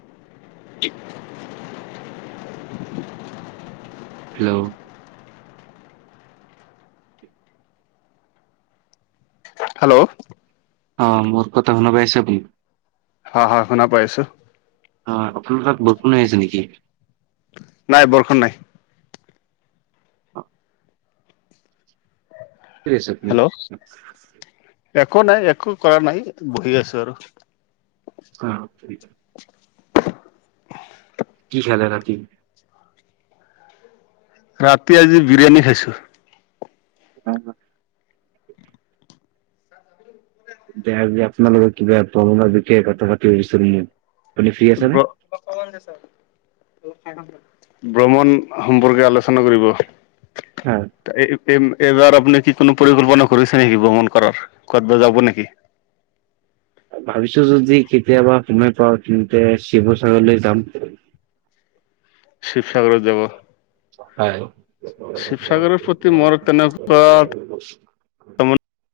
[unintelligible] Hello. Hello. অঁ মোৰ কথা শুনা পাইছে আপোনি? হয় হয়, শুনা পাই আছো। অ' আপোনালোৰ তাত বৰষুণ হৈ আছে নেকি। নাই বৰষুন নাই। অ'। [unintelligible] আপুনি হেল্ল' একো নাই একো কৰা নাই, বহি আছো আৰু। অহ' [unintelligible] কি খালে ৰাতি? [inaudible] ৰাতি আজি বিৰিয়ানী খাইছোঁ। নাই শুৱা। দেয়া আপোনালোকৰ কিবা প্ৰমলা বিষয়ে কথা পাতিব বিচাৰে নি ব্ৰ ব্ৰমণ সম্পৰ্কে আলোচনা কৰিব হয়। এই-এইবাৰ আপুনি কি কোনো পৰিকল্পনা কৰিছে নেকি ভ্ৰমণ কৰাৰ? ক'তবা যাব নেকি? ভাবিছো যদি কেতিয়াবা সময় পাও তেন্তে চিৱ-চাগৰলৈ যাম। ছিৱচাগৰত যাব? হয়। শিৱসাগৰৰ প্ৰতি মোৰ তেনেকুৱা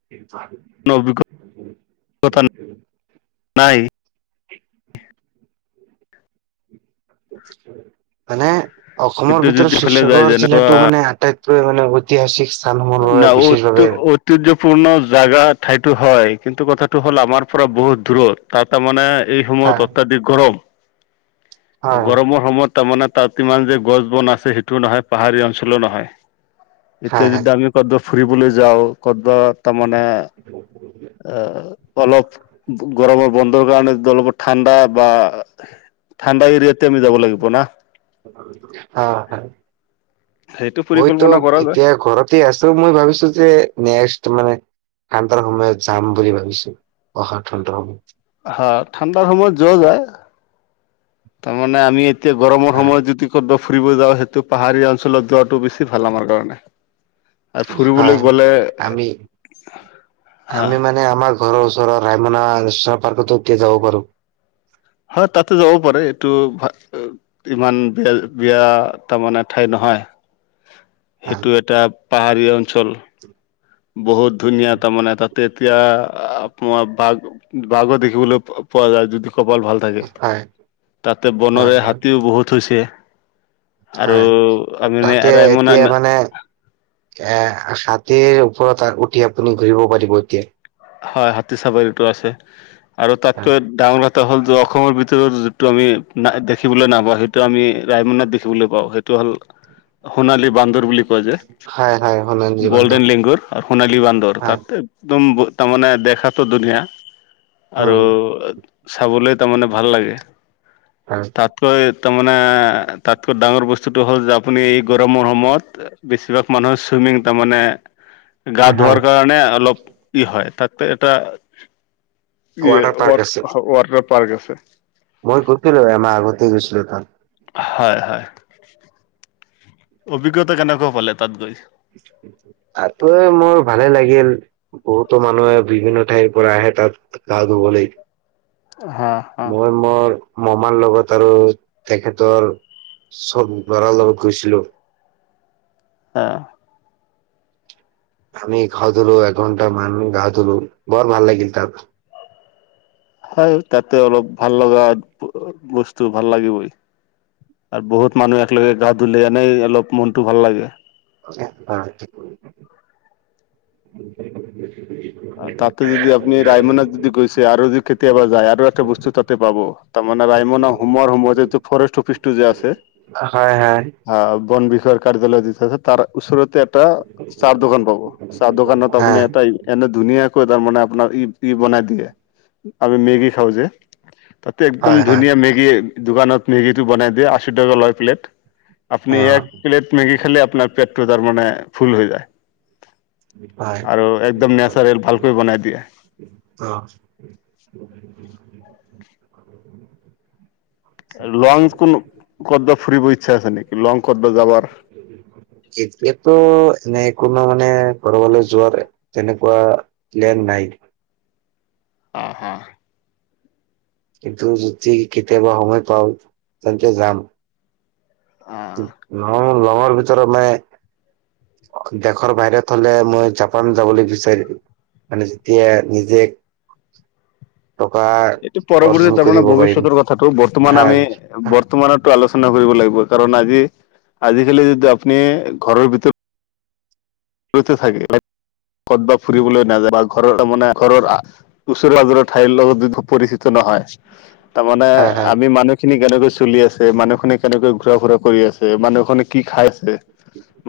[unintelligible] অভি'গ-গতা নাই মানে, কিন্তু অসমৰ যদি ভিতৰত ফালে যায় চিৱচাগৰ যেনে জিলাটো মানে আটাইত কৈ মানে ঐতিহাচিক স্থানসমূহললে বিশেষভাৱে ঐতিৰ্যপূৰ্ণ জাগা ঠাইটো হয় কিন্তু কথাটো হ'ল আমাৰ পৰা বহুত দূৰত তাত তাৰমানে এই সময়ত হয় অত্যাধিক গৰম, হয় গৰমৰ সময়ত তাৰ মানে তাত ইমান যে গছ-বন আছে সেইটো নহয় পাহাৰীয়া অঞ্চলো নহয়। হয় এতিয়া হয় যদ- সি কত'বা ফুৰিবলৈ যাওঁ কত'বা তা-মানে আহ, অলপ গৰমৰ বন্ধৰ কাৰণে দলপ ঠাণ্ডা বা ঠাণ্ডা এৰিয়াততে আমি যাব লাগিব না? হঁ হয়। সেইটো মইতো পৰিকল্পনা কৰা যায় এতিয়া ঘৰত তে আছো মই ভাবিছো যে নেক্সটো মানে ঠাণ্ডাৰ সময়ত যাম বুলি ভাবিছো, অহা ঠাণ্ডৰ সময়ত। হা, ঠাণ্ডাৰ সময়ত যোৱা যায়। তাৰমানে আমি এতিয়া গৰমৰ হয় সময়ত যদি কত'বা ফুৰিব যাওঁ সেইটো পাহাৰীয়া অঞ্চলত যোৱাটো বেছি ভাল আমাৰ কাৰণে। আৰু হয় ফুৰিবলৈ হয়। গ'লে, আমি হা নাই আমাৰ ঘৰৰ ওৰৰ ৰাইমনা নেৰ্চনল পাৰ্কতো এতিয়া যাব পাৰোঁ। হয় তাতো যাব পাৰে এইটো ভ ইমান বিয়া-বিয়া তাৰমানে ঠাই নহয়। হয় সেইটো এটা পাহাৰীয়া অঞ্চল। বহুত ধুনীয়া তামানে! তাতে এতিয়া আপোনাৰ বাঘ বাঘো দেখিবলে পোৱা যায় যদি কপাল ভাল তাকে। হয় তাতে হয় বনৰীয়া হয় হাতীও বহুত হৈছে। আৰু হয়, আমি তাতে ৰায়মনা এতিয়া মানে এ হাতীৰ ওপৰত উঠি আপুনি ঘূৰিব পাৰিব এতিয়া। হয় হাতী চাবলেটো আছে, আৰু তাতকে হয় ডাঙৰ ভা- ত হ'ল অসমৰ ভিতৰত যিটো আমি দেখিবলে নপাওঁ সেইটো আমি ৰায়মনাত দে- বলে পাওঁ সেইটো হ'ল- সোণালী বান্দৰ বুলি যে, হয় হয় সোণালী জীৱন্ত গ'ল্ডেন লেংগুৰ আৰু সোণালী বান্দৰ হয় তাত- একদম তা-মানে দেখাতো ধুনীয়া, আৰু উম চাবলে তামানে ভাল লাগে, হয় তাত- কৈ তামানে তাতকৈ ডাঙৰ বস্তুটো হ'ল যে আপুনি এই গৰমৰ সময়ত বেছিভাগ মানুহৰ চুইমিং তাৰমানে গা ধোৱাৰ হয় কাৰণে অলপ কি হয় তাতে এটা ই ৱাটাৰ পাৰ্ক ৱাট আছে ৱাটাৰ পাৰ্ক আছে। মই গৈছিলো এমাহ আগতে গৈছিলোঁ তাত হয় হয় অভিজ্ঞতা কেনেকুৱা পালে তাত গৈ তাতে মোৰ ভালে লাগিল বহুতো মানুহে বিভিন্ন ঠাইৰ পৰা আহে তাত গা ধূবলৈ হা হা মই মোৰ মামাৰ লগত আৰু তেখেতৰ চব বাৰাৰ লগত গৈছিলো অ আমি গা ধূলো এক ঘণ্টা মান গা ধূলো বৰ ভাল লাগিল তাত হয় তাতে অলপ ভাল লগা বস্তু ভাল লাগিবই। আৰু বহুত মানুহ একেলগে গা ধুলেই এনেই অলপ মনটো ভাল লাগে। [unintelligible] তাতে যদি আপুনি ৰায়মনত যদি গৈছে আৰু যদি কেতিয়াবা যায় আৰু এটা বস্তু তাতে পাব তাৰমানে ৰাইমন হোমৰ হোমৰ ফৰেষ্ট অফিচ টো যে আছে হয় হয় আহ বন বিষয়াৰ কাৰ্যালয় দি থৈছে তাৰ ওচৰতে। এটা চাহ দোকান পাব চাহ দোকানত আপুনি এটা এনে ধুনীয়াকৈ তাৰমানে আপোনাৰ ই-ই বনাই দিয়ে আমি মেগী খাও যে। তাতে একদম হয় হয় ধুনীয়া মেগী দোকানত মেগী টো বনাই দিয়ে আশী টকা লয় প্লেট। আপুনি অ এক প্লেট মেগি খালে আপোনাৰ পেটটো তাৰ মানে ফুল হৈ যায় হয় আৰু একদম নেচাৰেল ভালকে বনাই দিয়ে অ লং কোনো কৰবা ফুৰিব ইচ্ছা আছে নেকি লং কৰবা যাবৰ এতিয়াতো এনেই কোনো মানে কৰবাৰলৈ যোৱাৰ তেনেকুৱা প্লেন নাই অ, হ কিন্তু যদি কেতিয়াবা সময় পাওঁ তেন্তে যাম। আহ লং লঙৰ ভিতৰত মানে দেশৰ বাহিৰত হলে মই জাপান যাবলৈ বিচাৰিম মানে যেতিয়া নিজে টকা এইটো পৰৱৰ্তী অৰ্জন তাৰমানে কৰিব পাৰিম ভৱিষ্যতৰ কথাটো বৰ্তমান হা আমি বৰ্তমানতো আলোচনা কৰিব লাগিব কাৰণ আজি আজিকালি যদি আপুনি ঘৰৰ ভিতৰত থাকে ক'তবা ফুৰিবলে নাযায় বা ঘৰৰ মানে ঘৰৰ ওচৰ পাজৰ ঠাইৰ লগত যদি পৰিচিত নহয় তাৰমানে হয় আমি মানুহ খিনি কেনেকৈ চলি আছে মানুহখিনি কেনেকৈ ঘুৰা ফুৰা কৰি আছে মানুহখনে কি খাই আছে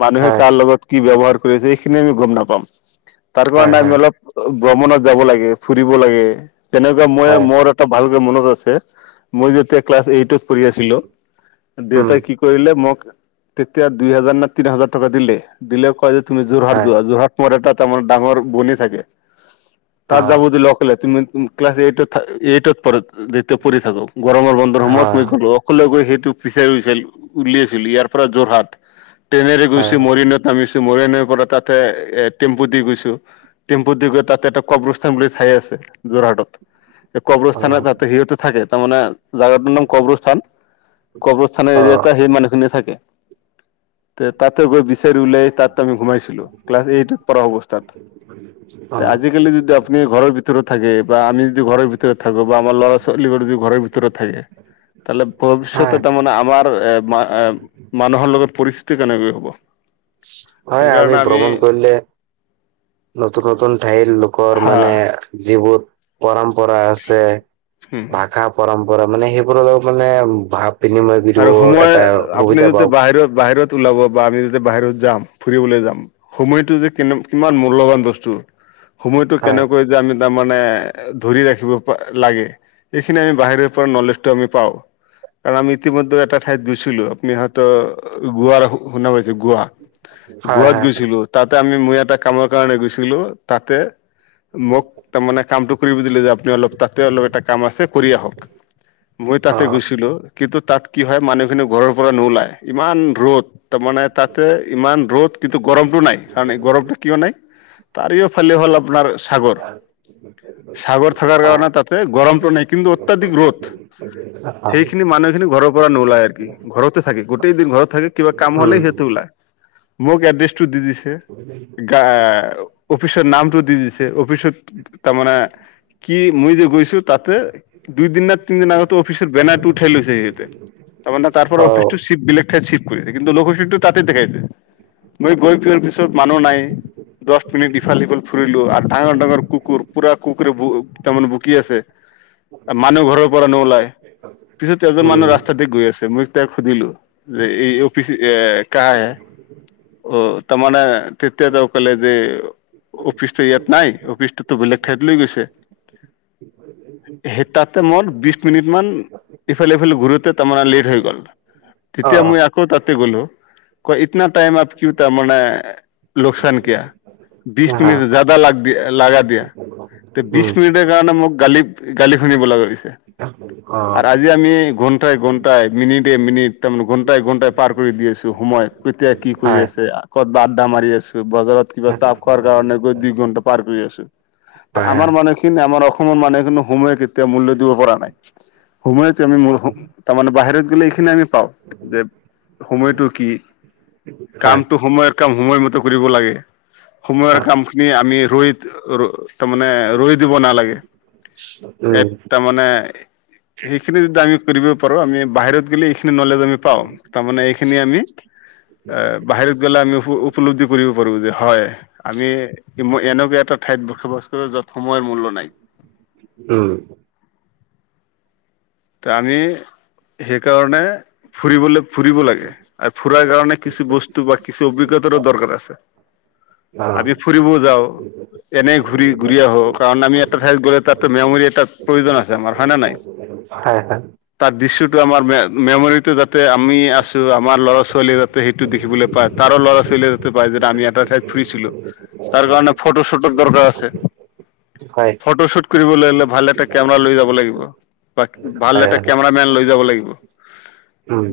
মানুহে হয় কাৰ লগত কি ব্যৱহাৰ কৰিছে এইখিনি আমি গম নাপাম তাৰ হয় হয় কাৰনে আমি হয় অলপ ভ্ৰমণত যাব লাগে ফুৰিব লাগে তেনেকুৱা মই হয় মোৰ। ত ভালকে মনত আছে মই যেতিয়া ক্লাছ এইটট পঢ়ি আছিলো উম দেউতাই কি কৰিলে মোক তেতিয়া দুই হাজাৰ নে তিনি হাজাৰ টকা দিলে দিলে কয় যে তুমি যোৰহাট হয় যোৱা যোৰহাট মম এটাত ত আমাৰ ডাঙৰ বনি থাকে অ তাত যাব য লগ হলে তুমি ক্লাছ এইটত, এইটত পয়া পঢ়ি থাকো গৰমৰ বন্ধৰ সময়ত হয় মই গলো। সকলে গৈ সেইটো পিছাৰ উাই উলিয়াইছিলো ইয়াৰ পৰা যোৰহাট ট্ৰেনেৰে গৈছো হয় মৰিনত ভাবিছোঁ ময়ে এনে ত পৰা তাতে এ টেম্পু দি গৈছো টেম্পু দি গৈ তাতে এটা কব্ৰস্থ্তান বুলি ঠাই আছে যোৰহাটত। এই অ কবৰস্থানত তাতে সিহঁতে থাকে তাৰমানে জাগাটোৰ নাম কবৰস্থান কবৰস্থানৰ অ এৰিয়াতে সি মানে শুনি থাকে। তে তাতে গৈ বিচাৰি উওলাই তাত আমি ঘোমাইছিলো, ক্লাছ এইটত পঢ়া অৱস্থাত। [inaudible] আজিকালি যদি আপুনি ঘৰ ভিতৰত থাকে বা আমি যদি ঘৰ ভিতৰত থাকো বা আমাৰ ল'ৰা ছোৱালী যদি ঘৰ ভিতৰত দুৰত থাকে তালে হয় ভৱিষ্যত এটা মানে আমাৰ এ এ মানুহৰ লগত পৰিস্থিতি কেনেকৈ হ'ব। প্ৰয়াই আমি ভ্ৰমণ কৰিলে নতুন নতুন ঠাইৰ লোকৰ হা মানে যিবোৰ পৰম্পৰা আছে হম ভাষা পৰম্পৰা মানে সেইবোৰ মানে ভ আৰু সোমোৱাই আপুনি যদি পাওঁ বাহিৰত বাহিৰত ওলাব বা আমি যদি বাহিৰত যাম ফুৰিবলৈ যাম সময়টো যে কিমান মূল্যবান বস্তু সময়টো হয় কেনেকৈ যে আমি তাৰমানানে ধৰি ৰাখিব লাগে এইখিনি আমি বাহিৰৰ পৰা নলেজটো আমি পাওঁ, কাৰণ আমি ইতিমধ্যে এটা ঠাইত গৈছিলো আপুনি হয়ত গোৱাৰ শুনা পাইছে গোৱা হয় গোৱাত হয় গৈছিলো তাতে আমি মই এটা কামৰ কাৰণে গৈছিলো তাতে মোক তাৰ মানে কামটো কৰিব দিলে যে আপুনি অলপ তা অলপ এটা কাম আছে কৰি আহক, মই তাতে গৈছিলো কিন্তু তাত কি হয় মান কিন্তু ঘৰৰ পৰা নোওলাই ইমান ৰ'দ। তাৰমানে তাতে ইমান ৰ'দ কিন্তু গৰমটো নাই। কাৰণ এই গৰমটো কিয় নাই তাৰেওফালে হ'ল আপোনাৰ চাগৰ অ চাগৰ থাকাৰ কাৰণে তাতে গৰমটো নাই, কিন্তু অত্যাধিক ৰ'দ। সেইখিনি মানুহখিনি ঘৰৰ পৰা নোলায় সিহঁতি ঘৰতে থাকে গোটেই দিন ঘৰত থাকে কিবা কাম হ'লে সিহঁতি ওলাই, মোক এড্ৰেছটো দি দিছে। গা অফিচৰ নামটো দি দিছে অফিচত তাৰ মানে কি মই যে গৈছো তাতে দুই দিন ন তিন দিন আগতে অফিচৰ বেনাৰ টো উঠাই লৈছে। তাৰ মানে তাৰ পৰা অফিচটো বিলেগ ঠাই চিপ কৰিছে কিন্তু লোকেচনতো তাতে দেখাইছে। মই গৈ পোৱাৰ পিছত মানুহ নাই। দহ মিনিট ইফাল সিফাল ফুৰিলো আৰু ডাঙৰ ডাঙৰ কুকুৰ পুৰা কুকুৰে তাৰমানে বুকি আছে। মানুহ ঘৰৰ পৰা নোওলাই পিছুত এজন মানুহ ৰাস্তা তাতে গৈ আছে মই তেওঁক সুধিলো যে এই অফিচ এ কাহ হে? অ তাৰ মানে তেতিয়া তেঁও কলে যে অফিচটো ইয়াত নাই অফিচটোতো বেলেগ ঠাইত লৈ গৈছে। সেই তাতে মই বিশ মিনিটমান ইফালেইফালে ঘূৰোতে তাৰমানে লেট হৈ গ'ল, তেতিয়া মই আকৌ তাতে গ'লো। কয় ইতনা টাইম আপ কিও তাৰমানে লোকচান কিয়া। বিছ মিনিট জাদা লাগ দিয়া লাগা দিয়া তে বিছ মিনিট সেইকাৰণে মোক গালি গালি শুনিব লাগা হৈছে। অহ। যে আজি আমি ঘণ্টাই ঘণ্টাই মিনিটে মিনিট তাৰমানে ঘণ্টাই ঘণ্টাই পাৰ কৰি দি আছোঁ সময়। কেতিয়া কি কৰি আছে, আ ক'তবা আড্ডা মাৰি আছো বজাৰত। কিবা চাহ খোৱাৰ কাৰণে গৈ দুই ঘন্টা পাৰ কৰি আছো, তে আমাৰ মানুহখিনি আমাৰ অসমৰ মানুহে সময়ক এতিয়াও মূল্য দিব পৰা নাই, সময়ত যে আমি মুৰ্খম তাৰমানে বাহিৰত গলে এইখিনি আমি - - পাও যে সময়টো কি কামটো সময়ত কাম সময়মতে কৰিব লাগে। সময়ৰ কামখিনি আমি ৰৈ তাৰমানে ৰৈ দিব নালাগে। এ' তাৰ মানে সেইখিনি যদি আমি কৰিব পাৰো আমি বাহিৰত গ'লে এইখিনি নলেজ আমি পাওঁ তাৰমানে এইখিনি আমি এ' বাহিৰত গলে আমি উফ উপলব্ধি কৰিব পাৰো যে হয়। আমি মই এনেকুৱা এটা ঠাইত বসবাস কৰো য'ত সময়ৰ মূল্য নাই। উম। ত' আমি সেইকাৰণে ফুৰিবলে ফুৰিব লাগে আৰু ফুৰাৰ কাৰণে কিছু বস্তু বা কিছু অভিজ্ঞতাৰো দৰকাৰ আছে। [inaudible] আমি ফুৰিবও যাওঁ এনেই ঘূৰি - ঘূৰি আহো কাৰণ আমি এটা ঠাইত গ'লে তাতে মেমৰী এটা প্ৰয়োজন আছে আমাৰ হয় নে নাই? হয় হয়। তাৰ দৃশ্যটো আমাৰ মে- মেমৰিটো যাতে আমি আছো আমাৰ ল'ৰা ছোৱালীয়ে যাতে সেইটো দেখিবলৈ পায়, তাৰো ল'ৰা ছোৱালীয়ে যাতে পায় যে আমি এটা ঠাইত ফুৰিছিলো। তাৰ কাৰণে ফটো - ছটোৰ দৰকাৰ আছে। ফটোশ্বুট কৰিবলৈ হ'লে ভাল এটা কেমেৰা লৈ যাব লাগিব। বা ভাল এটা কেমেৰামেন লৈ যাব লাগিব।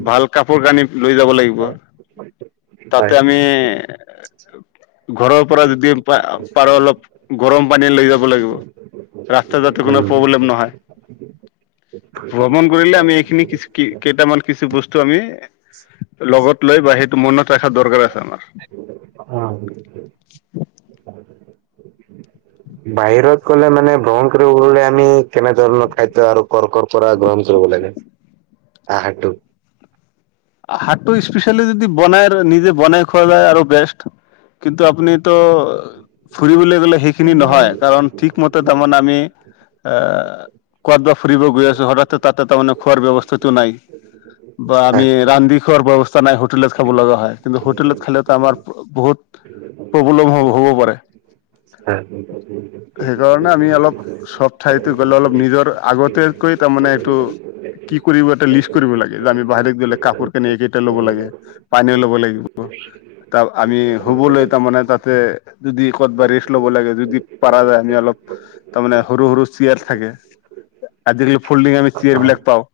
ভাল কাপোৰ কানি লৈ যাব লাগিব। তাতে আমি এ' ঘৰৰ পৰা যদি পা - পাৰো অলপ গৰম পানী লৈ যাব লাগিব। ৰাস্তাত যাতে কোনো প্ৰব্লেম নহয়। ভ্ৰমণ কৰিলে আমি এইখিনি কিছু কি কেইটামান কিছু বস্তু আমি লগত লৈ বা সেইটো মনত ৰখা দৰকাৰ আছে আমাৰ। বাহিৰত গলে মানে ভ্ৰমণ কৰিবলৈ গ'লে আমি কেনে ধৰণৰ খাদ্য আৰু কৰ - কৰ - - পৰা গ্ৰহণ কৰিব লাগে আহাৰটো আহাৰটো স্পেচেলি যদি বনাই আৰু নিজে বনাই খোৱা যায় আৰু বেষ্ট। কিন্তু আপুনিতো ফুৰিবলৈ গ'লে সেইখিনি হয় নহয়, কাৰণ ঠিক মতে তাৰমানে আমি এ' কত বা ফুৰিব গৈ আছো হঠাতে তাতে তাৰ মানে খোৱাৰ ব্যৱস্থাটো নাই। বা আমি ৰান্ধি খোৱাৰ ব্যৱস্থা নাই হোটেলত খাব লগা হয় কিন্তু হোটেলত খালেটো আমাৰ বহুত। প্ৰব্লেম হ'ব হ'ব পাৰে। [inaudible] অ [unintelligible] সেইকাৰণে আমি অলপ চব ঠাইতে গ'লে অলপ নিজৰ আগতে তাতকৈ তাৰমানে এইটো কি কৰিব এটা লিষ্ট কৰিব লাগে যে আমি বাহিৰত‌ গ'লে কা এইকেইটা ল'ব লাগে পানীয়ো ল'ব লাগিব। তাৰ আমি শুবলৈ তাৰমানে তাতে যদি ক'তবা ৰেষ্ট ল'ব লাগে যদি পাৰা যায় আমি অলপ তাৰমানে সৰু - সৰু চেয়াৰ থাকে আজিকালি ফল্ডিং আমি হয় অ চেয়াৰবিলাক পাওঁ।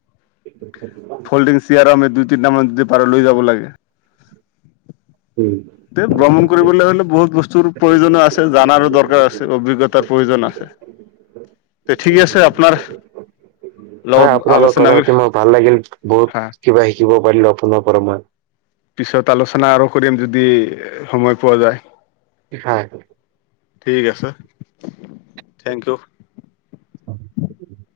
ফল্ডিং চিয়াৰ আমি দুই- তিনটামান যদি পাৰো লৈ যাব লাগে। উম। তে ভ্ৰমণ কৰিবলৈ হ'লে বহুত বস্তুৰ প্ৰয়োজনো আছে, জানাৰো দৰকাৰ আছে, অভিজ্ঞতাৰ প্ৰয়োজন আছে। তে ঠিক আছে আপোনাৰ [unintelligible] হয়, আপোনাৰ লগত আলোচনা কথা কৰি পাতি মই ভাল লাগিল, হা বহুত কিবা শিকিব পাৰিলো আপোনাৰ পৰা মই। পিছত আলোচনা আৰু কৰিম যদি সময় পোৱা যায়। [inaudible] ঠিক আছে, থেংক ইউ। [inaudible]